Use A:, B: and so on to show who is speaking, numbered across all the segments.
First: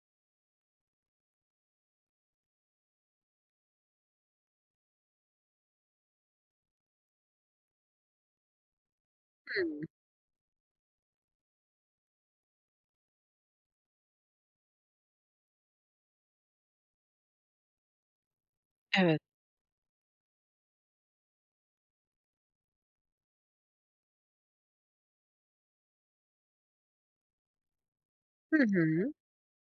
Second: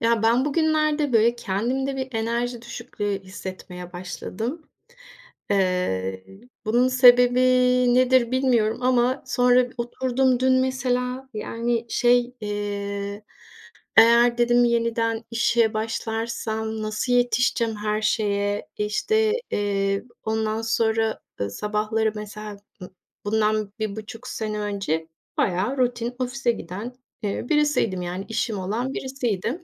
A: Ya, ben bugünlerde, böyle, kendimde bir enerji düşüklüğü hissetmeye başladım. Eee, bunun sebebi nedir bilmiyorum ama sonra
B: Hımm.
A: oturdum dün mesela, yani, şey, eee, eğer dedim yeniden işe başlarsam nasıl yetişeceğim her şeye?
B: Evet.
A: İşte, eee, ondan sonra, ııı, sabahları, mesela, ımm, bundan 1,5 sene önce bayağı rutin ofise giden, eee, birisiydim. Yani,
B: Hı
A: işim olan
B: hı.
A: birisiydim.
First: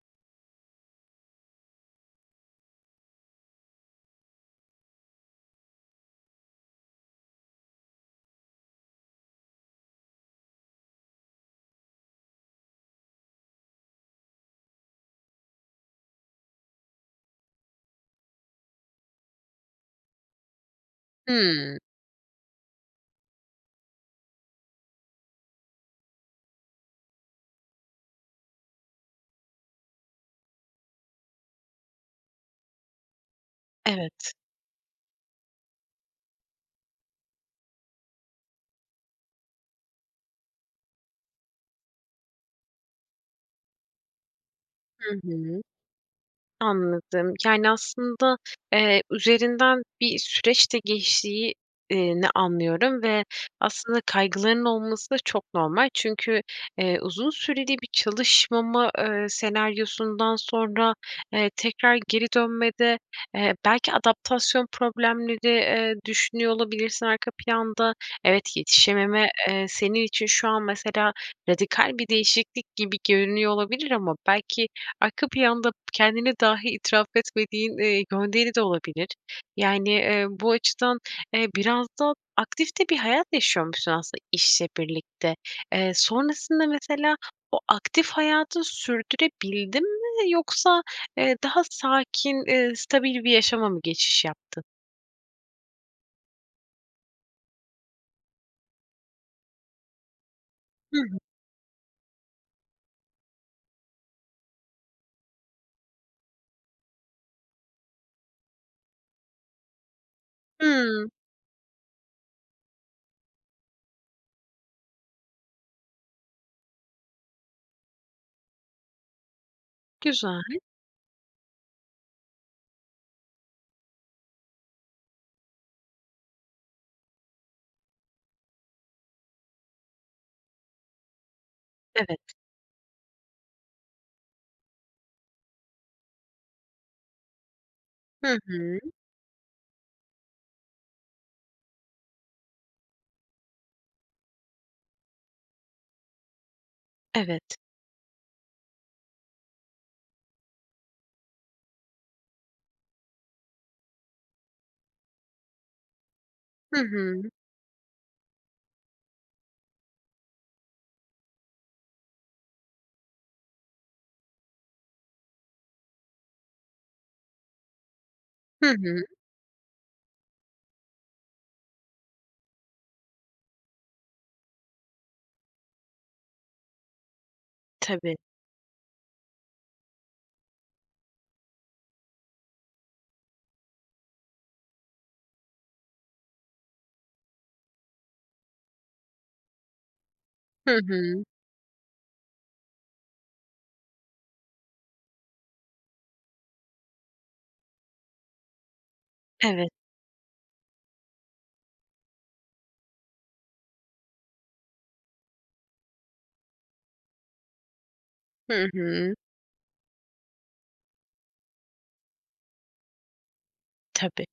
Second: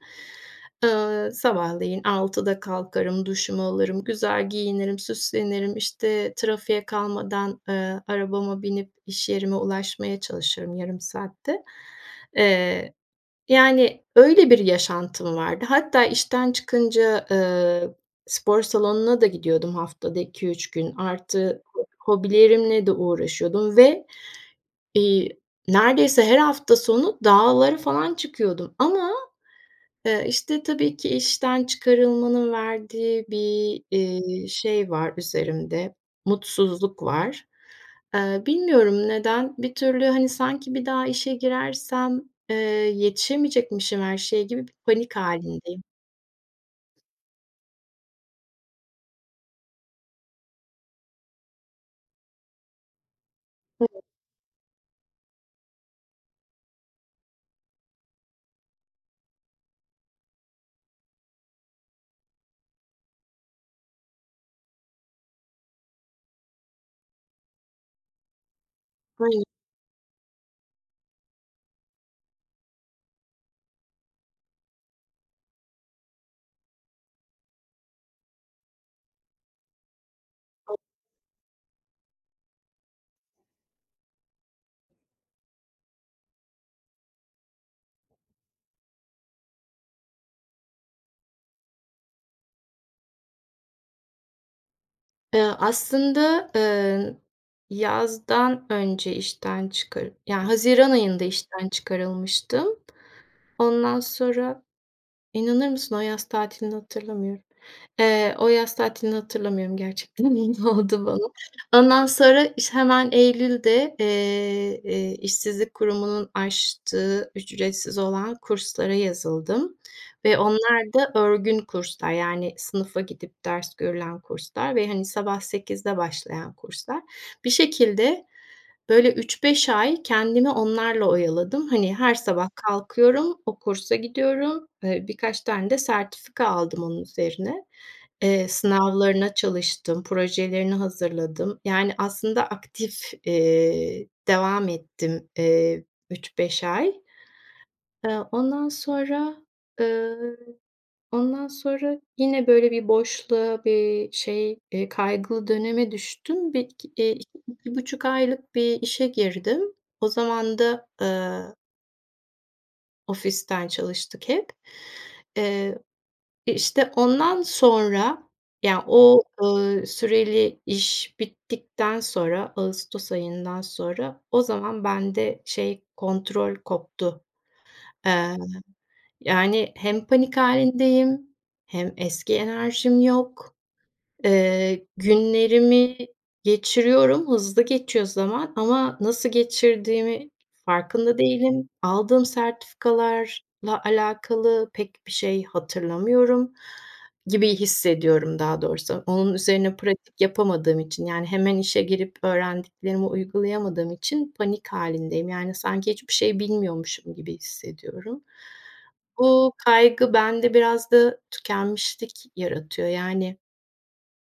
A: Eee, sabahleyin 6'da kalkarım, duşumu alırım, güzel giyinirim, süslenirim, işte, trafiğe kalmadan, eee, arabama binip iş yerime ulaşmaya çalışırım yarım saatte. Eee, yani, öyle bir yaşantım vardı. Hatta işten çıkınca, eee, spor salonuna da gidiyordum haftada 2-3 gün. Artı,
B: Hıı.
A: hobilerimle de uğraşıyordum ve, iii, neredeyse her hafta sonu dağlara falan çıkıyordum ama, eee, işte, tabii ki işten çıkarılmanın verdiği bir,
B: Evet.
A: eee, şey var üzerimde, mutsuzluk var. Eee, bilmiyorum neden? Bir türlü, hani, sanki bir daha işe girersem, eee, yetişemeyecekmişim her şeye gibi bir
B: Hı
A: panik
B: hı.
A: hâlindeyim.
B: Anladım. Yani, aslında, eee, üzerinden bir süreç de geçtiği eee, ni anlıyorum ve aslında
A: [unintelligible]
B: kaygıların olması da çok normal. Çünkü, eee, uzun süreli bir çalışmama, eee, senaryosundan sonra, eee, tekrar geri dönmede, eee, belki adaptasyon problemleri, eee, düşünüyor olabilirsin arka planda. Evet, yetişememe,
A: Hayır.
B: eee, senin için şu an, mesela, radikal bir değişiklik gibi görünüyor olabilir ama belki arka planda kendine dahi itiraf etmediğin, eee, gönderi de olabilir. Yani, eee, bu açıdan, eee, biraz da aktif de bir hayat yaşıyormuşsun aslında işle birlikte. Eee, sonrasında mesela o aktif hayatı sürdürebildin mi? Yoksa, eee, daha sakin, eee, stabil bir yaşama mı geçiş yaptın?
A: Eee, aslında, eee, yazdan önce işten çıkar Yani, haziran
B: Hı hı.
A: ayında işten çıkarılmıştım. Ondan sonra inanır mısın o yaz tatilini hatırlamıyorum. Eee, o yaz tatilini hatırlamıyorum gerçekten. Ne oldu
B: Hıı.
A: bana? Ondan sonra iş hemen eylülde, eee, eee, işsizlik kurumunun açtığı ücretsiz olan kurslara yazıldım ve
B: Güzel.
A: onlar da örgün kurslar. Yani, sınıfa gidip ders görülen kurslar ve hani sabah 8'de başlayan kurslar. Bir şekilde böyle 3-5 ay kendimi onlarla oyaladım. Hani, her
B: Evet.
A: sabah kalkıyorum, o kursa gidiyorum, eee, birkaç tane de sertifika aldım onun üzerine.
B: Hı
A: Eee,
B: hı.
A: sınavlarına çalıştım, projelerini hazırladım. Yani, aslında aktif, eee, devam ettim, eee, 3-5 ay.
B: Evet.
A: Eee, ondan sonra, eee, ondan sonra yine böyle bir boşluğa, bir şey, eee, kaygılı döneme düştüm. Bir,
B: Hı
A: iki eee, iki
B: hı.
A: iki buçuk aylık bir işe girdim. O zaman da, eee ofisten çalıştık hep. Eee, e, işte ondan sonra,
B: Hı
A: ya,
B: hı.
A: o, ııı, süreli iş bittikten sonra ağustos ayından sonra o zaman bende şey, kontrol koptu.
B: Tabii.
A: Eee, yani, hem panik hâlindeyim hem eski enerjim yok. Eee, günlerimi geçiriyorum, hızlı geçiyor zaman ama nasıl geçirdiğimi
B: Hı
A: farkında
B: hı.
A: değilim. Aldığım sertifikalarla alakalı pek bir şey hatırlamıyorum gibi hissediyorum daha doğrusu. Onun
B: Evet.
A: üzerine pratik yapamadığım için, yani hemen işe girip öğrendiklerimi uygulayamadığım için panik halindeyim. Yani, sanki hiçbir şey bilmiyormuşum gibi hissediyorum.
B: Hı hı.
A: Bu kaygı bende biraz da tükenmişlik yaratıyor yani
B: Tabii.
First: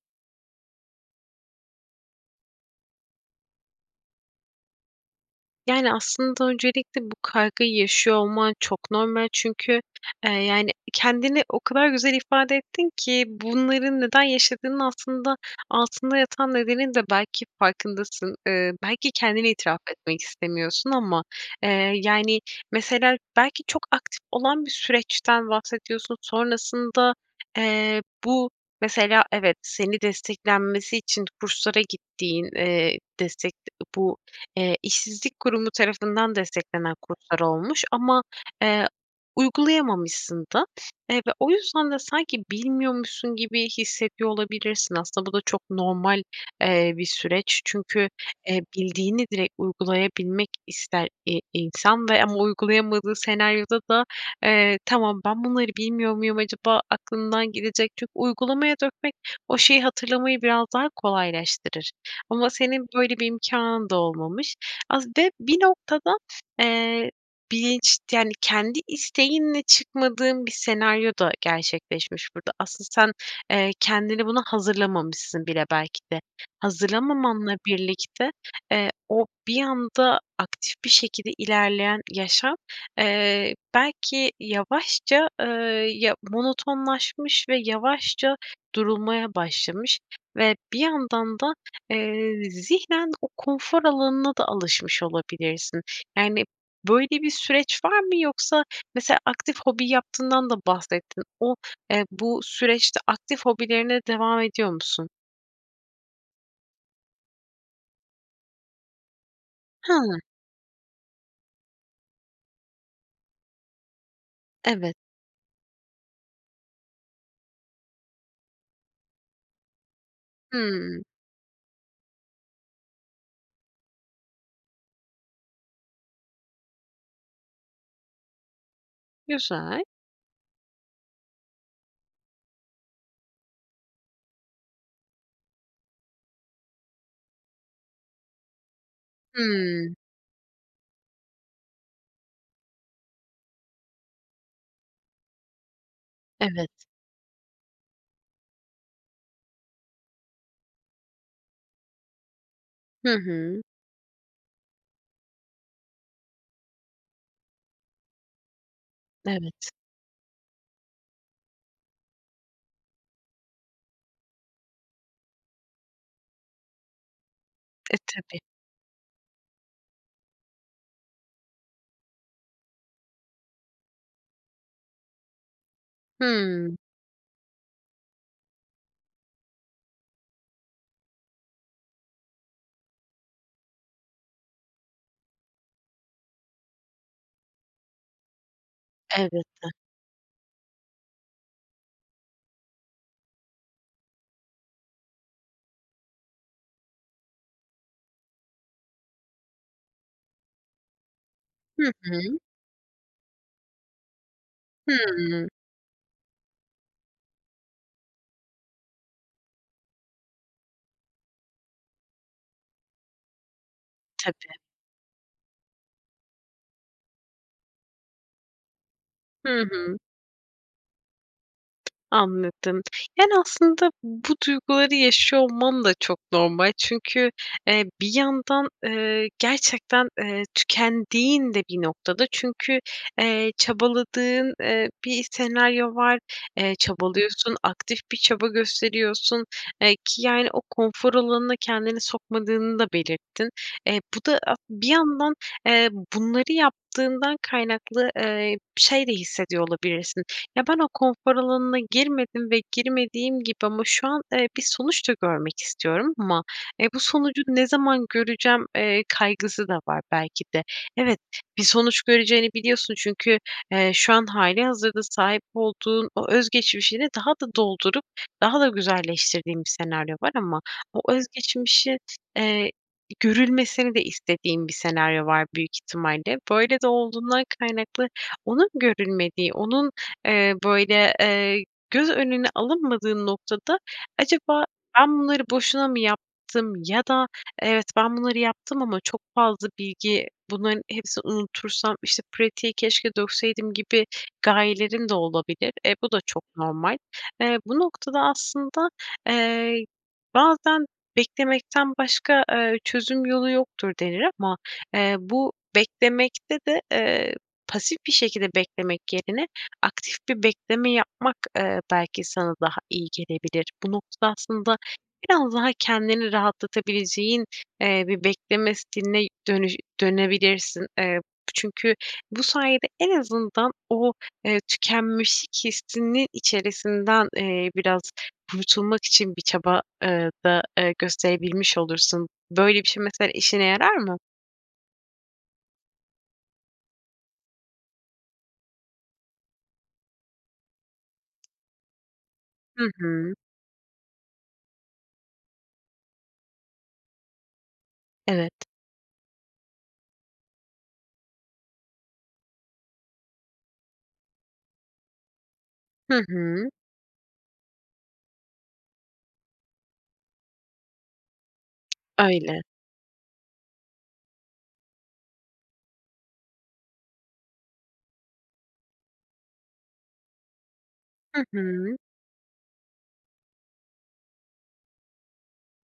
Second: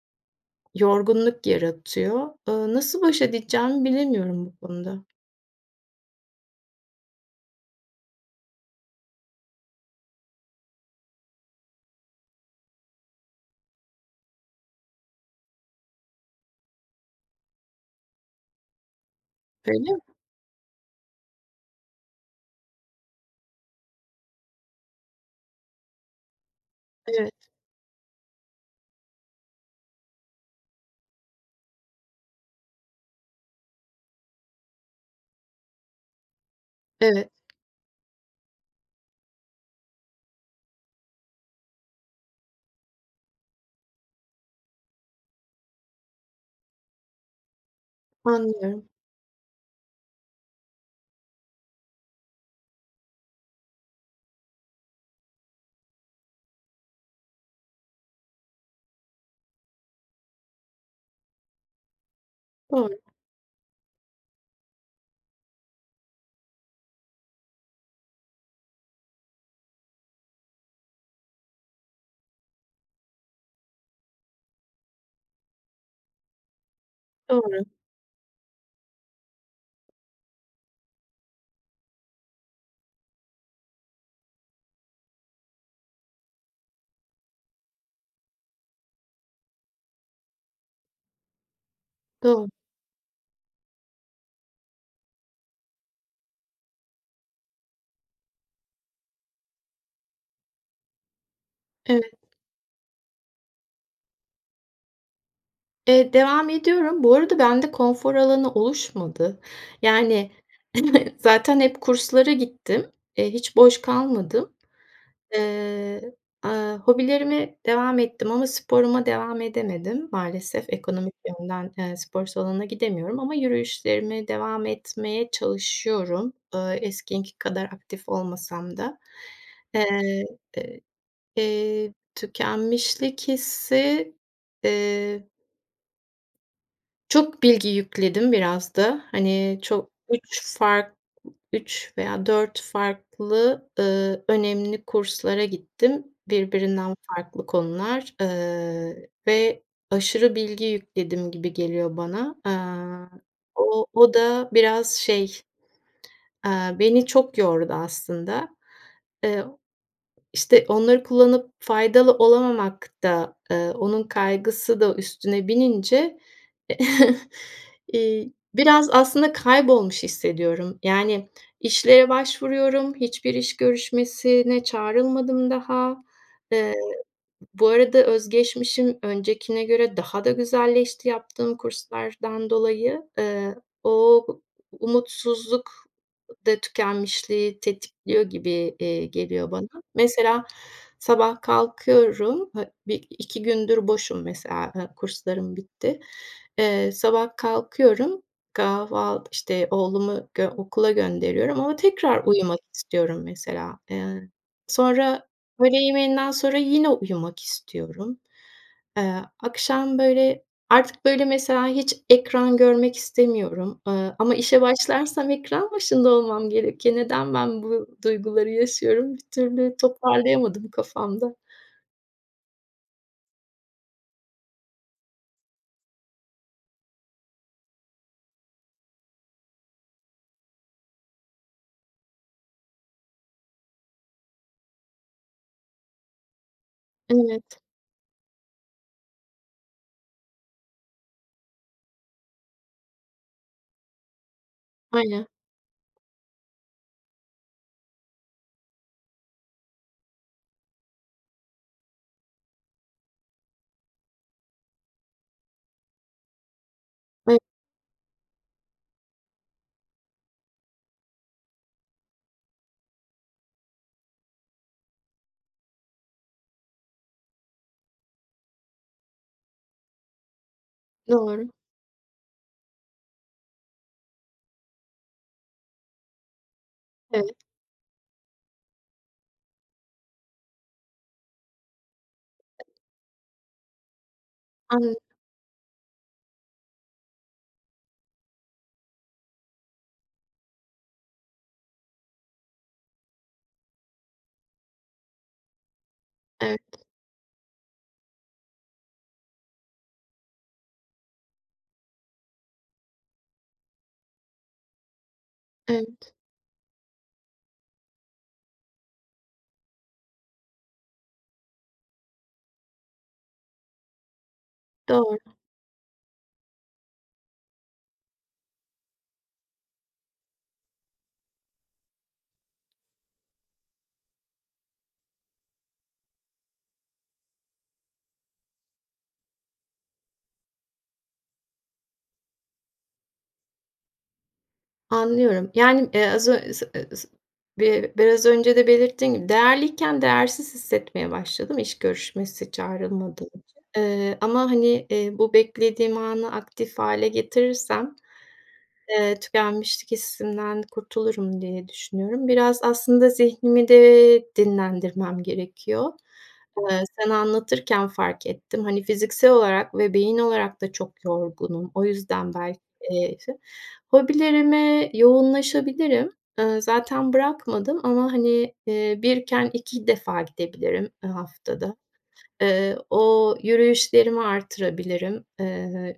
A: yorgunluk yaratıyor. Eee, nasıl baş edeceğimi bilemiyorum bu konuda.
B: Yani, aslında öncelikle bu kaygıyı yaşıyor olman çok normal. Çünkü, eee, yani, kendini o kadar güzel ifade ettin ki bunların neden yaşadığının altında altında yatan nedenin de belki farkındasın, ııı, belki kendine itiraf
A: Öyle mi?
B: etmek istemiyorsun. Ama, eee, yani, mesela belki çok aktif olan bir süreçten bahsediyorsun. Sonrasında,
A: Evet.
B: eee, bu, mesela evet seni desteklenmesi için kurslara gittiğin, eee, destek de bu, eee, işsizlik kurumu tarafından desteklenen
A: Evet.
B: kurslar olmuş. Ama, eee, uygulayamamışsın da, eee, ve o yüzden de sanki bilmiyormuşsun gibi hissediyor olabilirsin. Aslında bu da çok normal, eee, bir süreç. Çünkü, eee,
A: Anlıyorum.
B: bildiğini direkt uygulayabilmek ister, i insan ve ama uygulayamadığı senaryoda da, eee, tamam ben bunları bilmiyor muyum acaba aklımdan gidecek. Çünkü uygulamaya dökmek o şeyi hatırlamayı biraz daha kolaylaştırır. Ama senin
A: Doğru.
B: böyle bir imkânın da olmamış. Az be bir noktada, eee, bilinç, yani, kendi isteğinle çıkmadığın bir senaryo da gerçekleşmiş burada. Asıl sen, eee, kendini buna hazırlamamışsın bile belki de. Hazırlamamanla
A: Doğru.
B: birlikte, eee, o bir anda aktif bir şekilde ilerleyen yaşam, eee, belki yavaşça, eee, ya, monotonlaşmış ve yavaşça durulmaya başlamış ve bir yandan da,
A: Do
B: eee, zihnen o konfor alanına da alışmış olabilirsin. Yani, böyle bir süreç var mı? Yoksa mesela aktif hobi yaptığından da bahsettin. O,
A: Evet.
B: eee, bu süreçte aktif hobilerine devam ediyor musun?
A: Eee, devam ediyorum. Bu arada bende konfor alanı oluşmadı.
B: Hıı.
A: Yani zaten hep kurslara gittim. Eee, hiç boş kalmadım.
B: Evet.
A: Eee, aaa, hobilerime devam ettim ama sporuma devam edemedim. Maalesef
B: Hımm.
A: ekonomik yönden, eee, spor salonuna gidemiyorum ama yürüyüşlerime devam etmeye çalışıyorum. Iıı, eskisi kadar aktif olmasam da.
B: Güzel.
A: Eee, ııı, eee, tükenmişlik hissi, eee çok bilgi yükledim biraz da. Hani, çok
B: Hımm.
A: 3 fark, 3 veya 4 farklı, ııı, önemli kurslara gittim
B: Evet.
A: birbirinden farklı konular, ııı, ve aşırı bilgi yükledim gibi geliyor bana.
B: Hı
A: Eee,
B: hı.
A: o o da biraz, şey, eee, beni çok yordu aslında. Iıı,
B: Evet.
A: işte onları kullanıp faydalı olamamak da, ııı, onun kaygısı da üstüne binince
B: E,
A: eee,
B: tabii.
A: biraz aslında kaybolmuş hissediyorum. Yani, işlere başvuruyorum. Hiçbir iş görüşmesine çağrılmadım daha. Eee,
B: Hımm.
A: bu arada öz geçmişim öncekine göre daha da güzelleşti yaptığım kurslardan dolayı. Eee, o umutsuzluk da tükenmişliği tetikliyor gibi, eee, geliyor bana.
B: Elbette.
A: Mesela sabah kalkıyorum. Ha, 1-2 gündür boşum mesela, e, kurslarım bitti. Eee, sabah kalkıyorum. Kahval işte oğlumu, g okula gönderiyorum ama
B: Hı
A: tekrar
B: hı.
A: uyumak istiyorum mesela. Eee, sonra
B: Hımm.
A: öğle yemeğinden sonra yine uyumak istiyorum. Eee, akşam böyle artık böyle mesela hiç ekran görmek istemiyorum, ııı, ama
B: Tabii.
A: işe başlarsam ekran başında olmam gerekiyor. Neden ben bu duyguları yaşıyorum? Bir
B: Hı
A: türlü
B: hı.
A: toparlayamadım kafamda.
B: Anladım, yani, aslında bu duyguları yaşıyor olman da çok normal. Çünkü, eee, bir yandan, eee, gerçekten, eee, tükendiğin de bir noktada. Çünkü, eee, çabaladığın, eee, bir senaryo var, eee,
A: Evet.
B: çabalıyorsun, aktif bir çaba gösteriyorsun. Eee, ki, yani, o konfor alanına kendini sokmadığını da belirttin. Eee, bu da [unintelligible] bir
A: Aynen.
B: yandan, eee, bunları yaptığından kaynaklı, eee, şey de hissediyor olabilirsin. Ya, ben o konfor alanına girmedim ve girmediğim gibi ama şu an, eee, bir sonuç da görmek istiyorum. Ama, eee, bu sonucu
A: [unintelligible]
B: ne zaman göreceğim, eee, kaygısı da var belki de. Evet, bir sonuç göreceğini biliyorsun. Çünkü, eee, şu an hâlihazırda sahip olduğun o öz geçmişini daha da doldurup daha da güzelleştirdiğin bir senaryo var ama o öz
A: Doğru.
B: geçmişin, eee, görülmesini de istediğim bir senaryo var büyük ihtimalle. Böyle de
A: Evet.
B: olduğundan kaynaklı onun görülmediği, onun, eee, böyle, eee, göz önüne alınmadığın noktada acaba
A: Anladım.
B: ben bunları boşuna mı yaptım ya da evet, ben bunları yaptım ama çok fazla bilgi bunların hepsini unutursam, işte pratiği keşke dökseydim gibi gayelerim de olabilir. E, bu da çok
A: Evet.
B: normal. Eee, bu noktada aslında, eee, bazen beklemekten başka, eee, çözüm yolu yoktur denir. Ama, eee, bu
A: Evet.
B: beklemekte de, eee, pasif bir şekilde beklemek yerine aktif bir bekleme yapmak, eee, belki sana daha iyi gelebilir. Bu noktada aslında
A: Doğru.
B: biraz daha kendini rahatlatabileceğin, eee, bir bekleme stiline dönü dönebilirsin. Eee, çünkü bu sayede en azından o, eee, tükenmişlik hissinin içerisinden, eee, biraz kurtulmak için bir çaba, eee, da, ııı, gösterebilmiş olursun. Böyle bir şey mesela işine yarar mı?
A: Anlıyorum, yani, eee, az [unintelligible] bi biraz önce de belirttiğim gibi, değerliyken değersiz hissetmeye başladım iş görüşmesi
B: Hı
A: çağrılmadım
B: hı.
A: için. Eee, ama, hani, eee, bu beklediğim anı aktif hâle getirirsem.
B: Evet.
A: Eee, tükenmişlik hissinden kurtulurum diye düşünüyorum. Biraz aslında zihnimi de dinlendirmem gerekiyor.
B: Hı hı.
A: Eee, sen anlatırken fark ettim. Hani, fiziksel olarak ve beyin olarak da çok yorgunum. O yüzden belki.
B: Öyle.
A: [unintelligible] Hobilerime yoğunlaşabilirim. Iıı, zaten bırakmadım. Ama, hani, ııı, 1'ken 2 defa gidebilirim, ııı,
B: Hı
A: haftada.
B: hı.
A: Iıı, o yürüyüşlerimi arttırabilirim. Iıı,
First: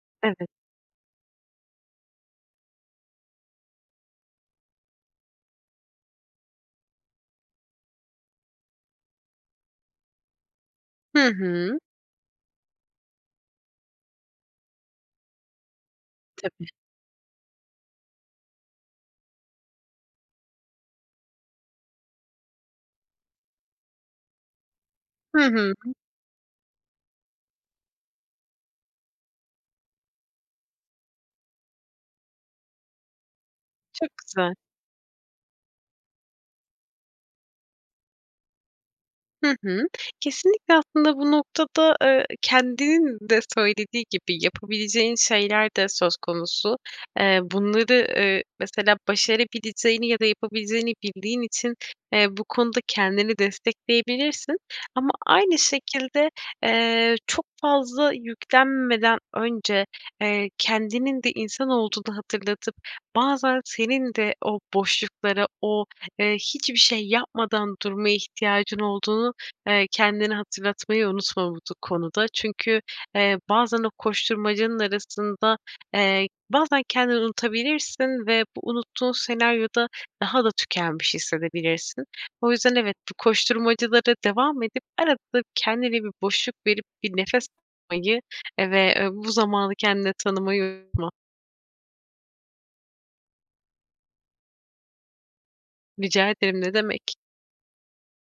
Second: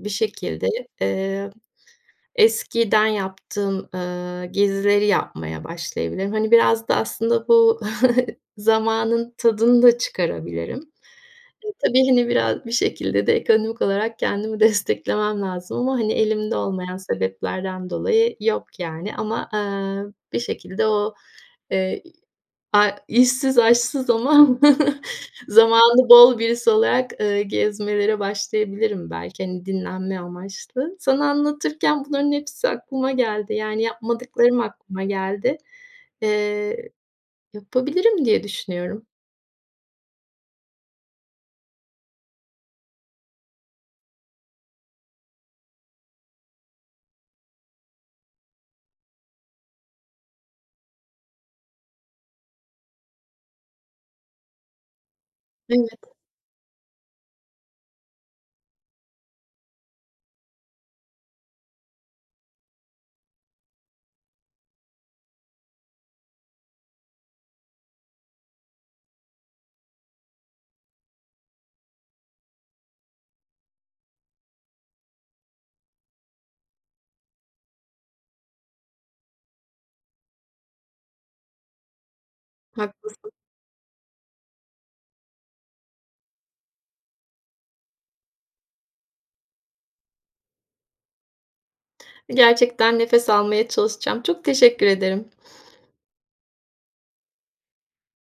A: bir
B: Evet.
A: şekilde. Eee, eskiden yaptığım, ııı, gezileri yapmaya başlayabilirim. Hani, biraz da aslında bu zamanın tadını da çıkarabilirim.
B: Hı
A: E,
B: hı.
A: tabii, hani, biraz bir şekilde de ekonomik olarak kendimi desteklemem lazım ama, hani, elimde
B: Tabii.
A: olmayan sebeplerden dolayı yok, yani, ama, eee, bir şekilde o, eee, a işsiz aşsız ama
B: Hı hı.
A: zamanı bol birisi olarak, ııı, gezmelere başlayabilirim belki, hani, dinlenme amaçlı. Sana anlatırken bunların hepsi aklıma geldi. Yani,
B: Çok güzel.
A: yapmadıklarım aklıma geldi. Eee, yapabilirim diye düşünüyorum.
B: Hı hı. Kesinlikle. Aslında bu noktada, eee, kendinin de söylediği gibi yapabileceğin şeyler de söz konusu. Eee, bunları, ııı, mesela başarabileceğini ya da yapabileceğini bildiğin için, eee, bu konuda kendini destekleyebilirsin. Ama aynı
A: Evet.
B: şekilde, eee, çok fazla yüklenmeden önce, eee, kendinin de insan olduğunu hatırlatıp bazen senin de o boşlukları, o, ııı, hiçbir şey yapmadan durmaya ihtiyacın olduğunu, eee, kendine hatırlatmayı unutma bu du konuda. Çünkü, eee, bazen o koşturmacanın arasında, eee, bazen kendini unutabilirsin ve bu unuttuğun senaryoda daha da tükenmiş hissedebilirsin. O yüzden evet, bu
A: Haklısın.
B: koşturmacalara devam edip arada kendine bir boşluk verip bir nefes almayı, eee, ve bu zamanı kendine tanımayı unutma.
A: Gerçekten nefes almaya çalışacağım. Çok teşekkür ederim.
B: Rica ederim, ne demek.